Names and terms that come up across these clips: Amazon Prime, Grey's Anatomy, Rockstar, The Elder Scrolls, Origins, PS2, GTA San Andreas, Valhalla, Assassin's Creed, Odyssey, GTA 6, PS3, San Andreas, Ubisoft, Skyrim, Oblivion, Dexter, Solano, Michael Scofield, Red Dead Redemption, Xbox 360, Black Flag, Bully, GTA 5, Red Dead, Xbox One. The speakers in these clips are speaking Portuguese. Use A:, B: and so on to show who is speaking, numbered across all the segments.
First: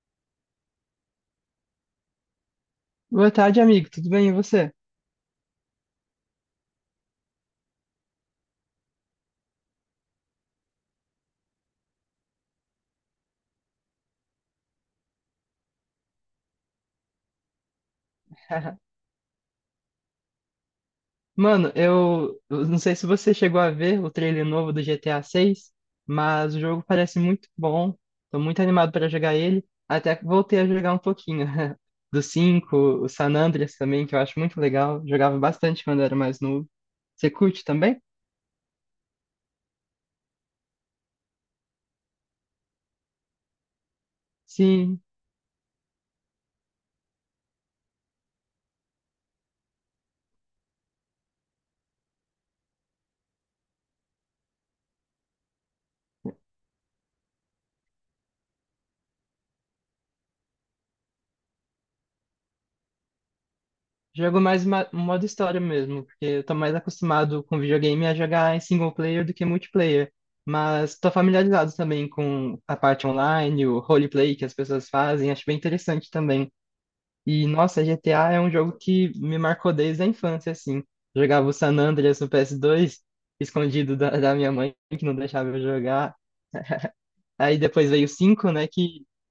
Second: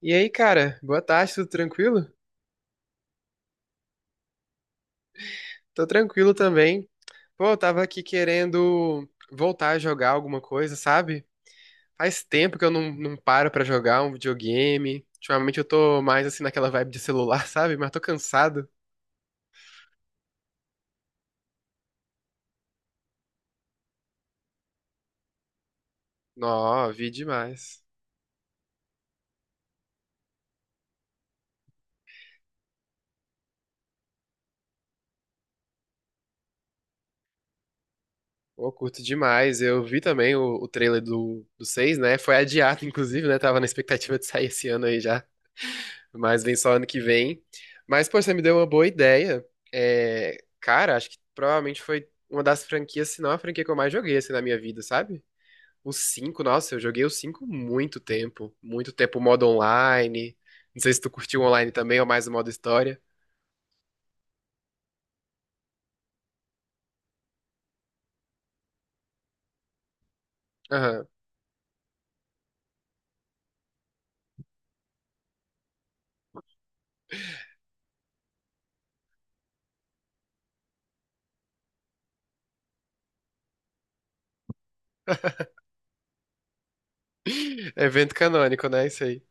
A: E aí, cara, boa tarde, tudo tranquilo?
B: Boa tarde, amigo. Tudo bem? E você?
A: Tô tranquilo também. Pô, eu tava aqui querendo voltar a jogar alguma coisa, sabe? Faz tempo que eu não paro pra jogar um videogame. Ultimamente eu tô mais assim naquela vibe de celular, sabe? Mas tô cansado.
B: Mano, eu não sei se você chegou a ver o trailer novo do GTA 6, mas o jogo
A: Nó, vi
B: parece muito
A: demais.
B: bom. Tô muito animado para jogar ele. Até que voltei a jogar um pouquinho do 5, o San Andreas também, que eu acho muito legal. Jogava bastante quando era mais novo. Você curte também?
A: Pô, curto demais. Eu vi também o trailer do 6, né? Foi adiado, inclusive, né? Tava na expectativa de sair esse ano aí
B: Sim,
A: já. Mas vem só ano que vem. Mas, pô, você me deu uma boa ideia. É, cara, acho que provavelmente foi uma das franquias, se não a franquia que eu mais joguei, assim, na minha vida, sabe? O 5, nossa, eu joguei o 5 muito tempo. Muito tempo, o modo online. Não sei se tu curtiu o online também, ou mais o modo história.
B: jogo mais modo história mesmo, porque eu tô mais acostumado com videogame a jogar em single player do que multiplayer. Mas
A: Aham.
B: tô familiarizado também com a parte online, o roleplay que as pessoas fazem, acho bem interessante também. E, nossa, GTA é um jogo que me marcou desde a infância, assim. Jogava o San Andreas no PS2, escondido da minha mãe, que não deixava eu jogar. Aí depois veio o
A: Evento
B: 5, né,
A: canônico, né? Isso
B: que
A: aí.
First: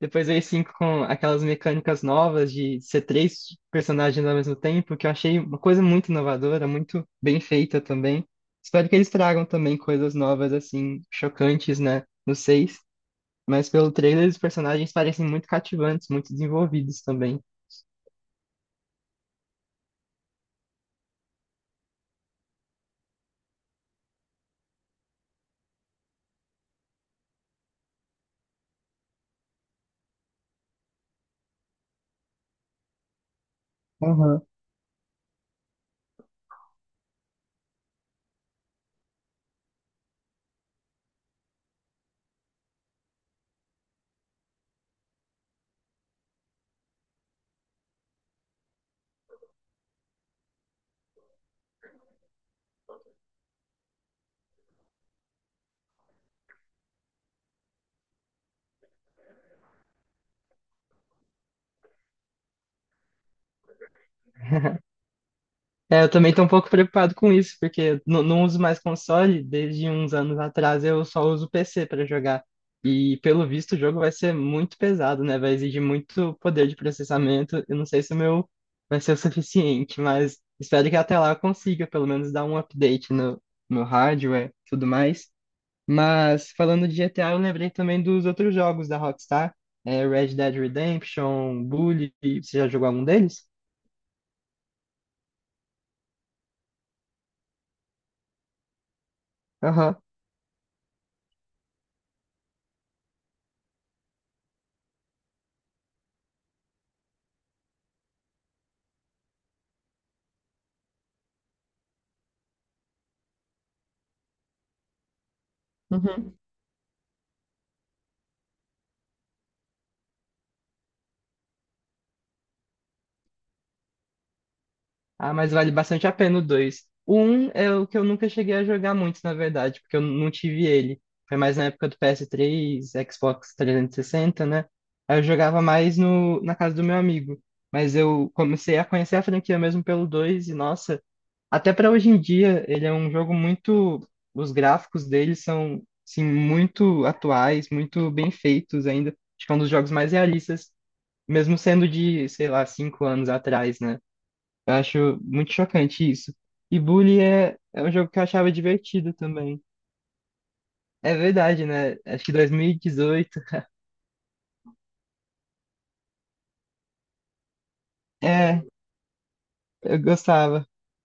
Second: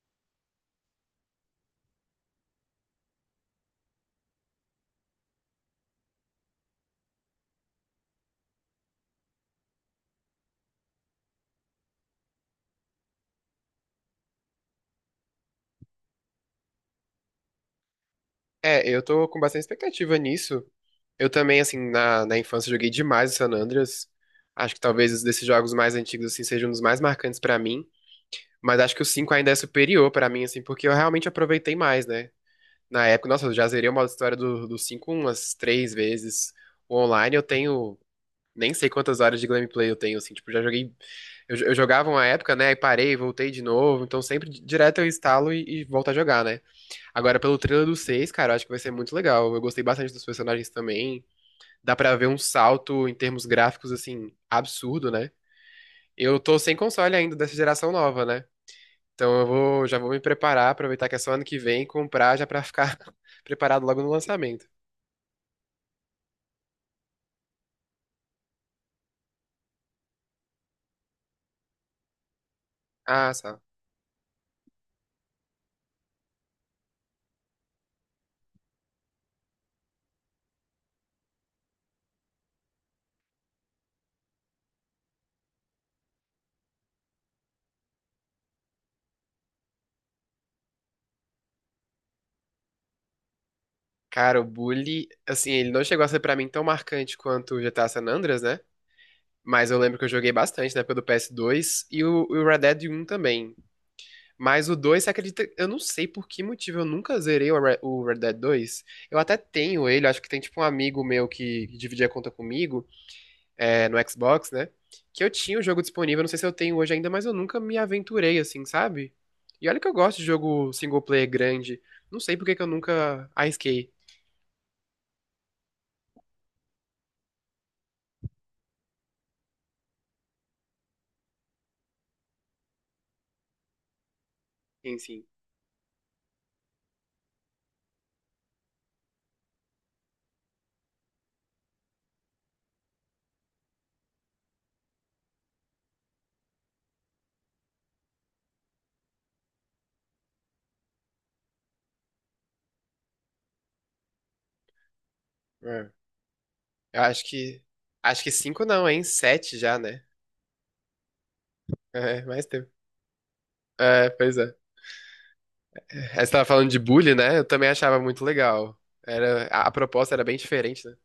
B: depois veio 5 com aquelas mecânicas novas de ser três personagens ao mesmo tempo, que eu achei uma coisa muito inovadora, muito bem feita também. Espero que eles tragam também coisas novas, assim, chocantes, né, no 6. Mas pelo trailer, os personagens parecem muito cativantes, muito desenvolvidos também.
A: É, eu tô com bastante expectativa nisso. Eu também, assim, na infância joguei demais o San Andreas. Acho que talvez os desses jogos mais antigos, assim, seja um dos mais marcantes pra mim. Mas acho que o 5 ainda é superior pra mim, assim, porque eu realmente aproveitei mais, né? Na época, nossa, eu já zerei o modo história
B: Aham.
A: do 5 umas três vezes. O online eu tenho nem sei quantas horas de gameplay eu tenho, assim, tipo, já joguei. Eu jogava uma época, né? E parei, voltei de novo. Então sempre direto eu instalo e volto a jogar, né? Agora, pelo trailer do 6 cara, eu acho que vai ser muito legal. Eu gostei bastante dos personagens também. Dá pra ver um salto em termos gráficos, assim, absurdo, né? Eu tô sem console ainda dessa geração nova, né? Então eu vou, já vou me preparar, aproveitar que é só ano que vem, comprar já pra ficar preparado logo no lançamento.
B: É, eu também tô um pouco preocupado com isso, porque eu não uso mais console, desde uns anos atrás eu só uso PC para jogar. E
A: Ah,
B: pelo
A: só.
B: visto o jogo vai ser muito pesado, né? Vai exigir muito poder de processamento. Eu não sei se o meu vai ser o suficiente, mas espero que até lá eu consiga pelo menos dar um update no hardware, tudo mais. Mas falando de GTA, eu lembrei também dos outros jogos da Rockstar, é, Red Dead Redemption, Bully, você já jogou algum deles?
A: Cara, o Bully, assim, ele não chegou a ser pra mim tão marcante quanto o GTA San Andreas, né? Mas eu
B: Aham.
A: lembro que eu joguei bastante na época do PS2 e o Red Dead um também. Mas o 2, você acredita? Eu não sei por que motivo eu nunca zerei o o Red Dead dois. Eu até tenho ele, acho que tem tipo um amigo meu que dividia a conta comigo. É, no Xbox, né? Que eu tinha o jogo disponível, não
B: Uhum.
A: sei se eu tenho hoje ainda, mas eu nunca me aventurei assim, sabe? E olha que eu gosto de jogo single player grande. Não sei por que que eu nunca arrisquei,
B: Ah, mas vale bastante a pena o 2. O 1 é o que eu nunca cheguei a jogar muito, na verdade, porque eu não tive ele. Foi mais na época do PS3, Xbox 360, né? Aí eu
A: enfim.
B: jogava mais no, na casa do meu amigo. Mas eu comecei a conhecer a franquia mesmo pelo 2 e, nossa, até pra hoje em dia, ele é um jogo muito. Os gráficos dele são, assim, muito atuais, muito bem feitos ainda. Acho que é um dos jogos mais realistas, mesmo sendo de, sei lá, 5 anos atrás, né? Eu acho muito
A: É.
B: chocante isso. E
A: Eu
B: Bully
A: acho
B: é,
A: que.
B: é um jogo que eu
A: Acho que
B: achava
A: cinco não, hein?
B: divertido
A: Sete
B: também.
A: já, né?
B: É verdade, né?
A: É,
B: Acho que
A: mais
B: dois mil
A: tempo.
B: e dezoito
A: É, pois é. É, você tava falando de bullying, né? Eu também achava muito
B: É,
A: legal. Era, a
B: eu
A: proposta era bem
B: gostava.
A: diferente, né?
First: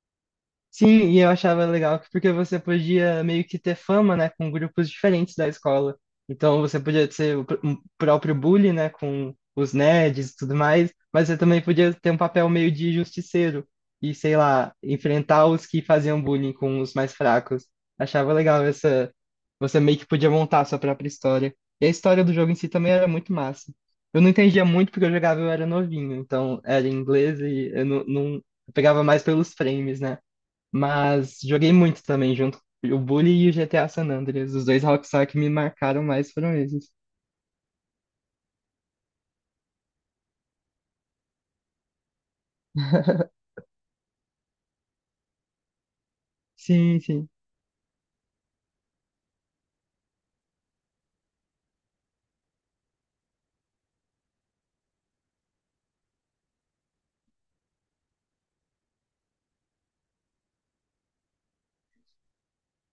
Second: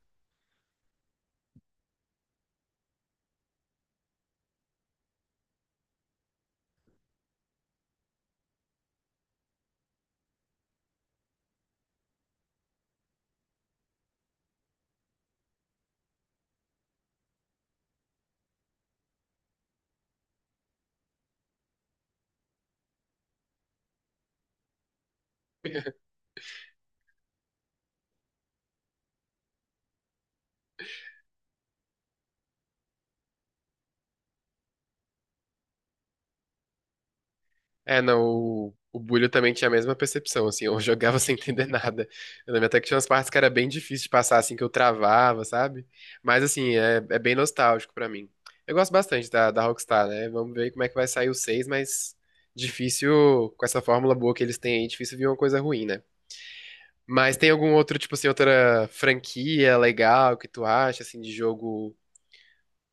B: Sim, e eu achava legal porque você podia meio que ter fama, né, com grupos diferentes da escola. Então você podia ser o um próprio bully, né, com os nerds e tudo mais, mas você também podia ter um papel meio de justiceiro e, sei lá, enfrentar os que faziam bullying com os mais fracos. Achava legal essa. Você meio que podia montar a sua própria história. E a história do jogo em si também era muito massa. Eu não entendia muito porque eu jogava, eu era novinho, então era em inglês e eu não, não- eu pegava mais pelos frames, né? Mas joguei muito também junto. O Bully e o GTA San Andreas. Os dois Rockstar que me marcaram mais foram esses.
A: É, não, o Bulho também tinha a mesma percepção, assim, eu jogava sem entender nada. Eu lembro até que tinha umas partes que era bem difícil de passar, assim, que eu travava, sabe? Mas, assim, é,
B: Sim,
A: é
B: sim.
A: bem nostálgico pra mim. Eu gosto bastante da, da Rockstar, né? Vamos ver como é que vai sair o 6, mas difícil, com essa fórmula boa que eles têm aí, difícil vir uma coisa ruim, né? Mas tem algum outro, tipo assim, outra franquia legal que tu acha, assim, de jogo,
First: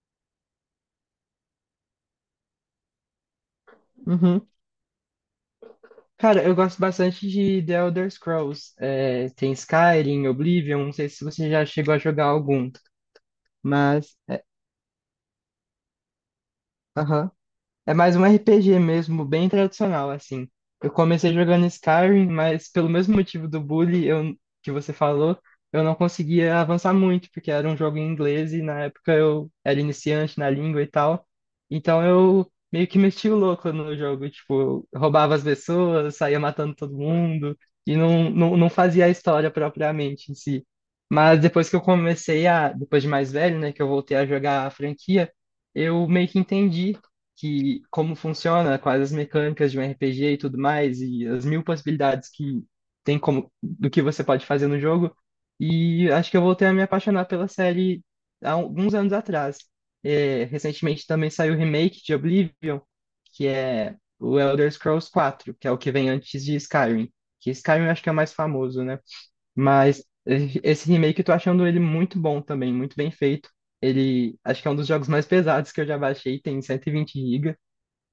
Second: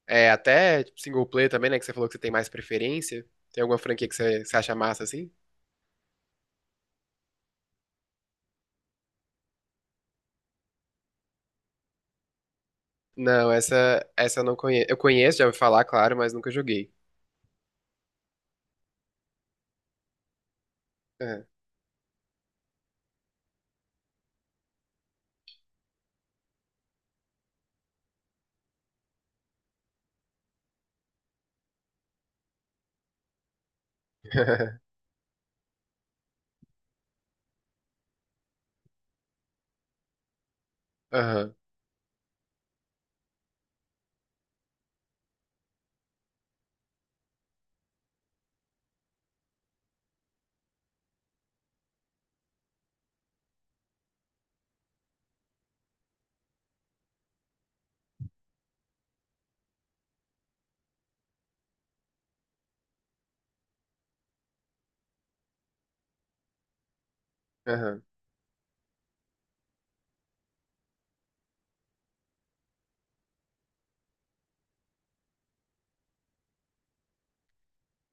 A: é, até tipo, single player também, né, que você falou que você tem mais preferência? Tem alguma franquia que
B: Uhum.
A: você acha massa, assim?
B: Cara, eu gosto bastante de The Elder Scrolls. É, tem Skyrim, Oblivion. Não sei se você já chegou a jogar algum.
A: Não, essa,
B: Mas.
A: essa eu não conheço. Eu conheço, já ouvi falar, claro, mas nunca joguei.
B: Aham. É mais um RPG mesmo, bem tradicional, assim. Eu comecei
A: É.
B: jogando Skyrim, mas pelo mesmo motivo do bully eu, que você falou, eu não conseguia avançar muito, porque era um jogo em inglês e na época eu era iniciante na língua e tal. Então eu meio que meti o louco no jogo, tipo, eu roubava as pessoas, saía matando todo mundo e não fazia a história propriamente em si. Mas
A: Aham,
B: depois que eu comecei a, depois de mais velho, né, que eu voltei a jogar a franquia, eu meio que entendi que como funciona, quais as mecânicas de um RPG e tudo mais, e as mil possibilidades que tem como do que você pode fazer no jogo. E acho que eu voltei a me apaixonar pela série há alguns anos atrás. É, recentemente também saiu o remake de Oblivion, que é o Elder Scrolls 4, que é o que vem antes de Skyrim. Que Skyrim eu acho
A: aham.
B: que é o mais famoso, né? Mas esse remake eu tô achando ele muito bom também, muito bem feito. Ele acho que é um dos jogos mais pesados que eu já baixei, tem 120 GB.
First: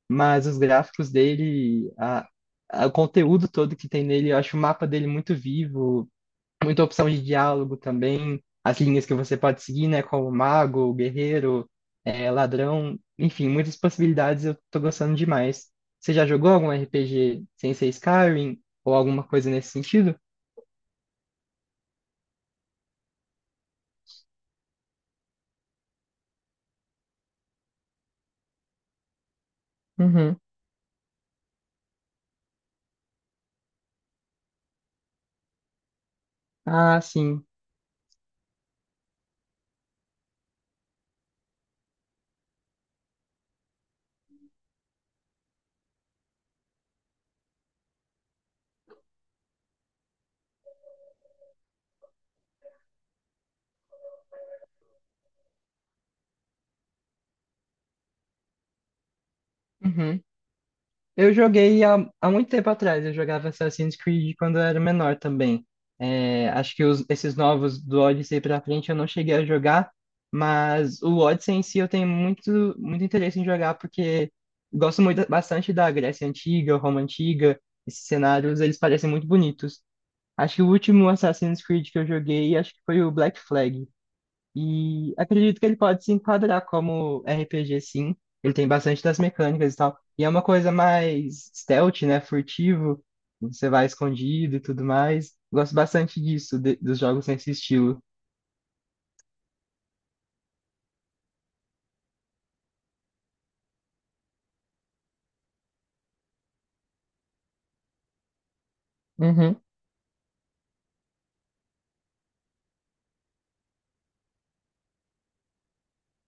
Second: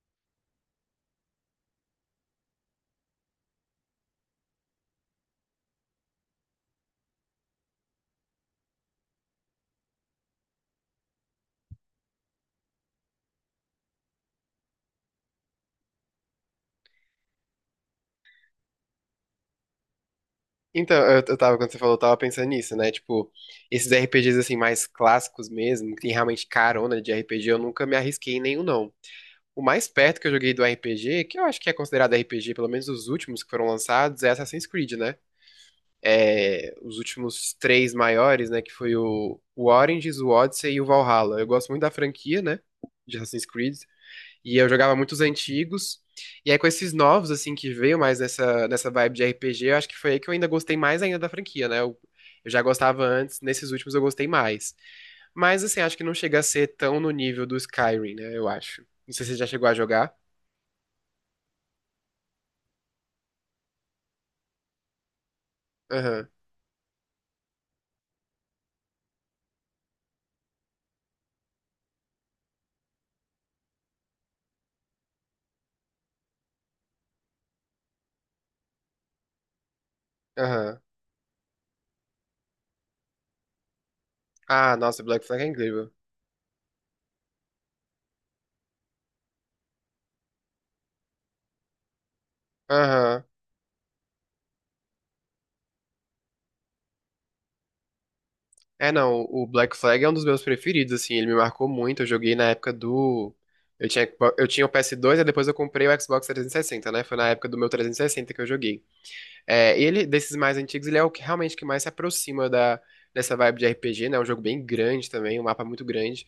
B: Mas os gráficos dele, o conteúdo todo que tem nele, eu acho o mapa dele muito vivo, muita opção de diálogo também, as linhas que você pode seguir, né, como mago, guerreiro, ladrão, enfim, muitas possibilidades eu tô gostando demais. Você já jogou algum RPG sem ser Skyrim ou alguma coisa nesse sentido?
A: Então, eu tava, quando você falou, eu tava pensando nisso, né? Tipo, esses RPGs assim, mais clássicos mesmo, que tem realmente carona de RPG, eu nunca me arrisquei em nenhum, não. O mais perto que eu
B: Uhum.
A: joguei do RPG, que eu acho que é considerado RPG, pelo menos os últimos que foram lançados, é Assassin's Creed, né? É, os
B: Ah, sim.
A: últimos três maiores, né? Que foi o Origins, o Odyssey e o Valhalla. Eu gosto muito da franquia, né? De Assassin's Creed. E eu jogava muitos antigos. E aí, com esses novos, assim, que veio mais nessa vibe de RPG, eu acho que foi aí que eu ainda gostei mais ainda da franquia, né? Eu já gostava antes, nesses últimos eu gostei mais. Mas, assim, acho que não chega a ser tão no nível do Skyrim, né? Eu acho. Não sei se você já chegou a jogar.
B: Uhum. Eu joguei há muito tempo atrás, eu jogava Assassin's Creed quando eu era menor também.
A: Aham,
B: É, acho que esses novos do Odyssey pra frente eu não cheguei a jogar, mas o Odyssey em si eu tenho muito, muito interesse em jogar porque gosto muito, bastante da Grécia Antiga, Roma Antiga, esses cenários, eles parecem muito bonitos. Acho que o
A: aham.
B: último Assassin's Creed que eu joguei, acho que foi o Black Flag.
A: Ah, nossa,
B: E
A: Black Flag é
B: acredito que ele
A: incrível.
B: pode se enquadrar como RPG, sim. Ele tem bastante das mecânicas e tal. E é uma coisa mais stealth, né? Furtivo.
A: Aham.
B: Você vai escondido e tudo mais. Gosto bastante disso, dos jogos nesse estilo.
A: É, não, o Black Flag é um dos meus preferidos, assim, ele me marcou muito. Eu joguei na época do. Eu tinha, eu tinha o PS2 e depois eu comprei o Xbox 360, né? Foi na época do meu 360 que eu joguei.
B: Uhum.
A: É, ele, desses mais antigos, ele é o que realmente que mais se aproxima da, dessa vibe de RPG, né? É um jogo bem grande também, um mapa muito grande.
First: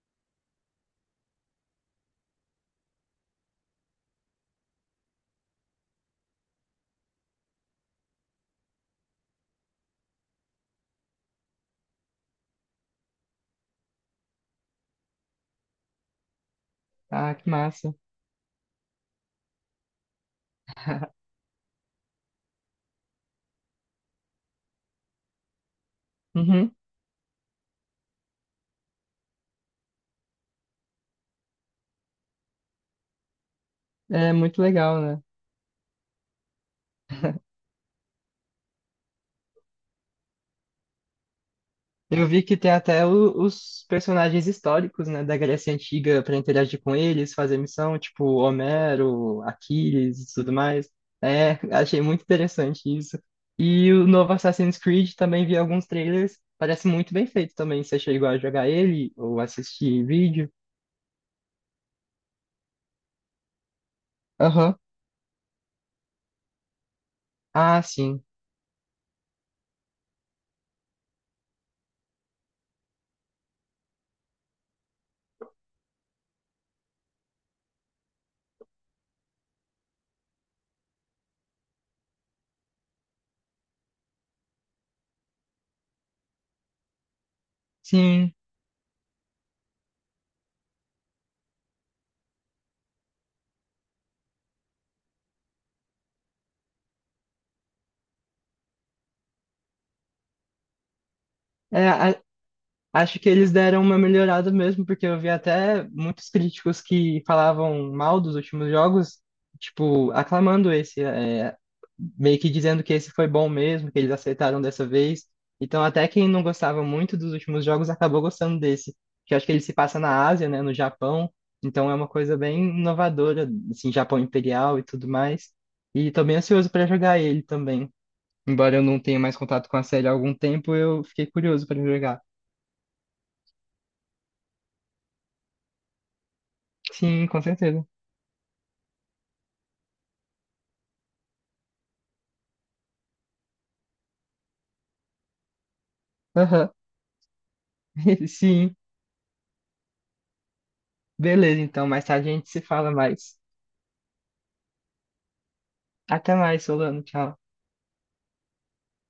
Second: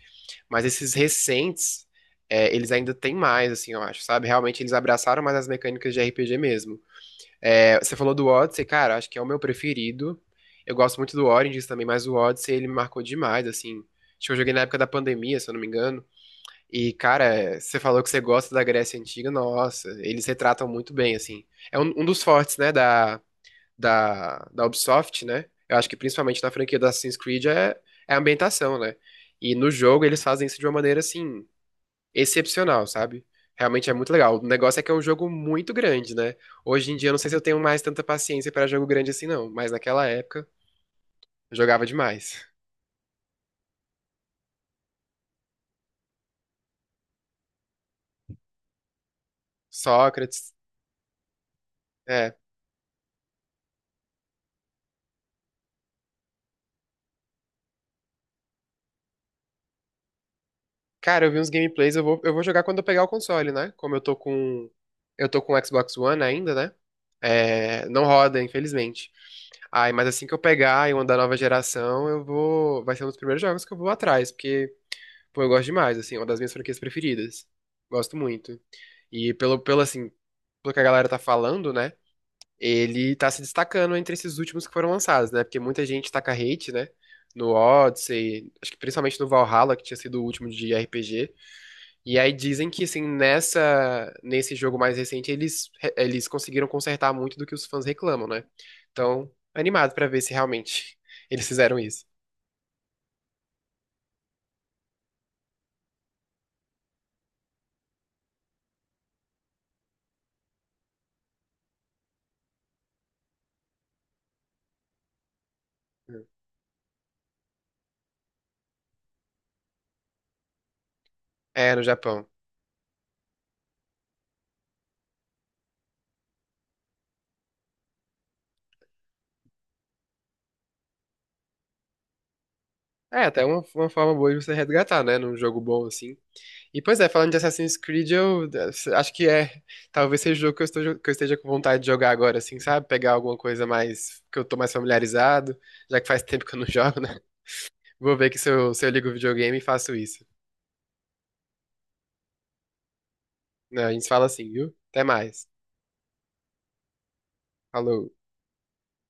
A: Mas esses recentes, é, eles ainda têm mais, assim, eu acho, sabe? Realmente eles abraçaram mais as mecânicas de RPG mesmo. É, você falou do Odyssey, cara, acho que é o meu preferido. Eu gosto muito do Origins também, mas o Odyssey ele me marcou demais, assim. Acho que eu joguei na época da pandemia, se eu não me engano. E,
B: Ah, que
A: cara, você
B: massa.
A: falou que você gosta da Grécia Antiga, nossa, eles retratam muito bem, assim. É um, um dos fortes, né, da, da Ubisoft, né? Eu acho que principalmente na
B: Uhum.
A: franquia do Assassin's Creed é, é a ambientação, né? E no jogo eles fazem isso de uma maneira, assim, excepcional, sabe? Realmente é muito
B: É
A: legal. O
B: muito
A: negócio é que é
B: legal,
A: um
B: né?
A: jogo muito grande, né? Hoje em dia eu não sei se eu tenho mais tanta paciência para jogo grande assim, não. Mas naquela época eu jogava
B: Eu vi
A: demais.
B: que tem até os personagens históricos, né, da Grécia Antiga para interagir com eles, fazer missão, tipo Homero, Aquiles e
A: Sócrates,
B: tudo mais. É, achei muito
A: é.
B: interessante isso. E o novo Assassin's Creed também vi alguns trailers, parece muito bem feito também. Você chegou a jogar ele ou assistir vídeo?
A: Cara, eu vi uns gameplays, eu vou jogar quando eu pegar o console, né? Como eu tô com.
B: Aham.
A: Eu tô com o Xbox One ainda, né?
B: Ah,
A: É, não
B: sim.
A: roda, infelizmente. Ai, mas assim que eu pegar e uma da nova geração, eu vou. Vai ser um dos primeiros jogos que eu vou atrás, porque, pô, eu gosto demais, assim, é uma das minhas franquias preferidas. Gosto muito. E pelo, pelo assim, pelo que a galera tá falando, né? Ele tá se destacando entre esses últimos que foram lançados, né? Porque muita gente taca hate, né? No
B: Sim.
A: Odyssey, acho que principalmente no Valhalla, que tinha sido o último de RPG. E aí dizem que assim, nessa nesse jogo mais recente eles conseguiram consertar muito do que os fãs reclamam, né? Então, animado pra ver se realmente eles fizeram
B: É,
A: isso.
B: a- Acho que eles deram uma melhorada mesmo, porque eu vi até muitos críticos que falavam mal dos últimos jogos, tipo, aclamando esse, é, meio que dizendo que esse foi bom mesmo, que eles aceitaram dessa vez. Então, até quem não gostava muito dos últimos jogos acabou gostando desse, que eu acho que ele se passa na Ásia, né, no Japão.
A: É, no
B: Então, é uma
A: Japão.
B: coisa bem inovadora, assim, Japão Imperial e tudo mais. E tô bem ansioso para jogar ele também. Embora eu não tenha mais contato com a série há algum tempo, eu fiquei curioso para jogar.
A: É, até uma forma boa de você resgatar, né? Num jogo bom assim. E pois é,
B: Sim,
A: falando de
B: com
A: Assassin's
B: certeza.
A: Creed, eu, acho que é. Talvez seja o jogo que eu esteja com vontade de jogar agora, assim, sabe? Pegar alguma coisa mais. Que eu tô mais familiarizado, já que faz tempo que eu não
B: Aham.
A: jogo, né? Vou ver que se eu,
B: Sim.
A: se eu ligo o videogame e faço isso.
B: Beleza, então, mais tarde a gente se fala mais.
A: Né, a gente fala assim, viu? Até mais.
B: Até mais, Solano. Tchau.
A: Falou.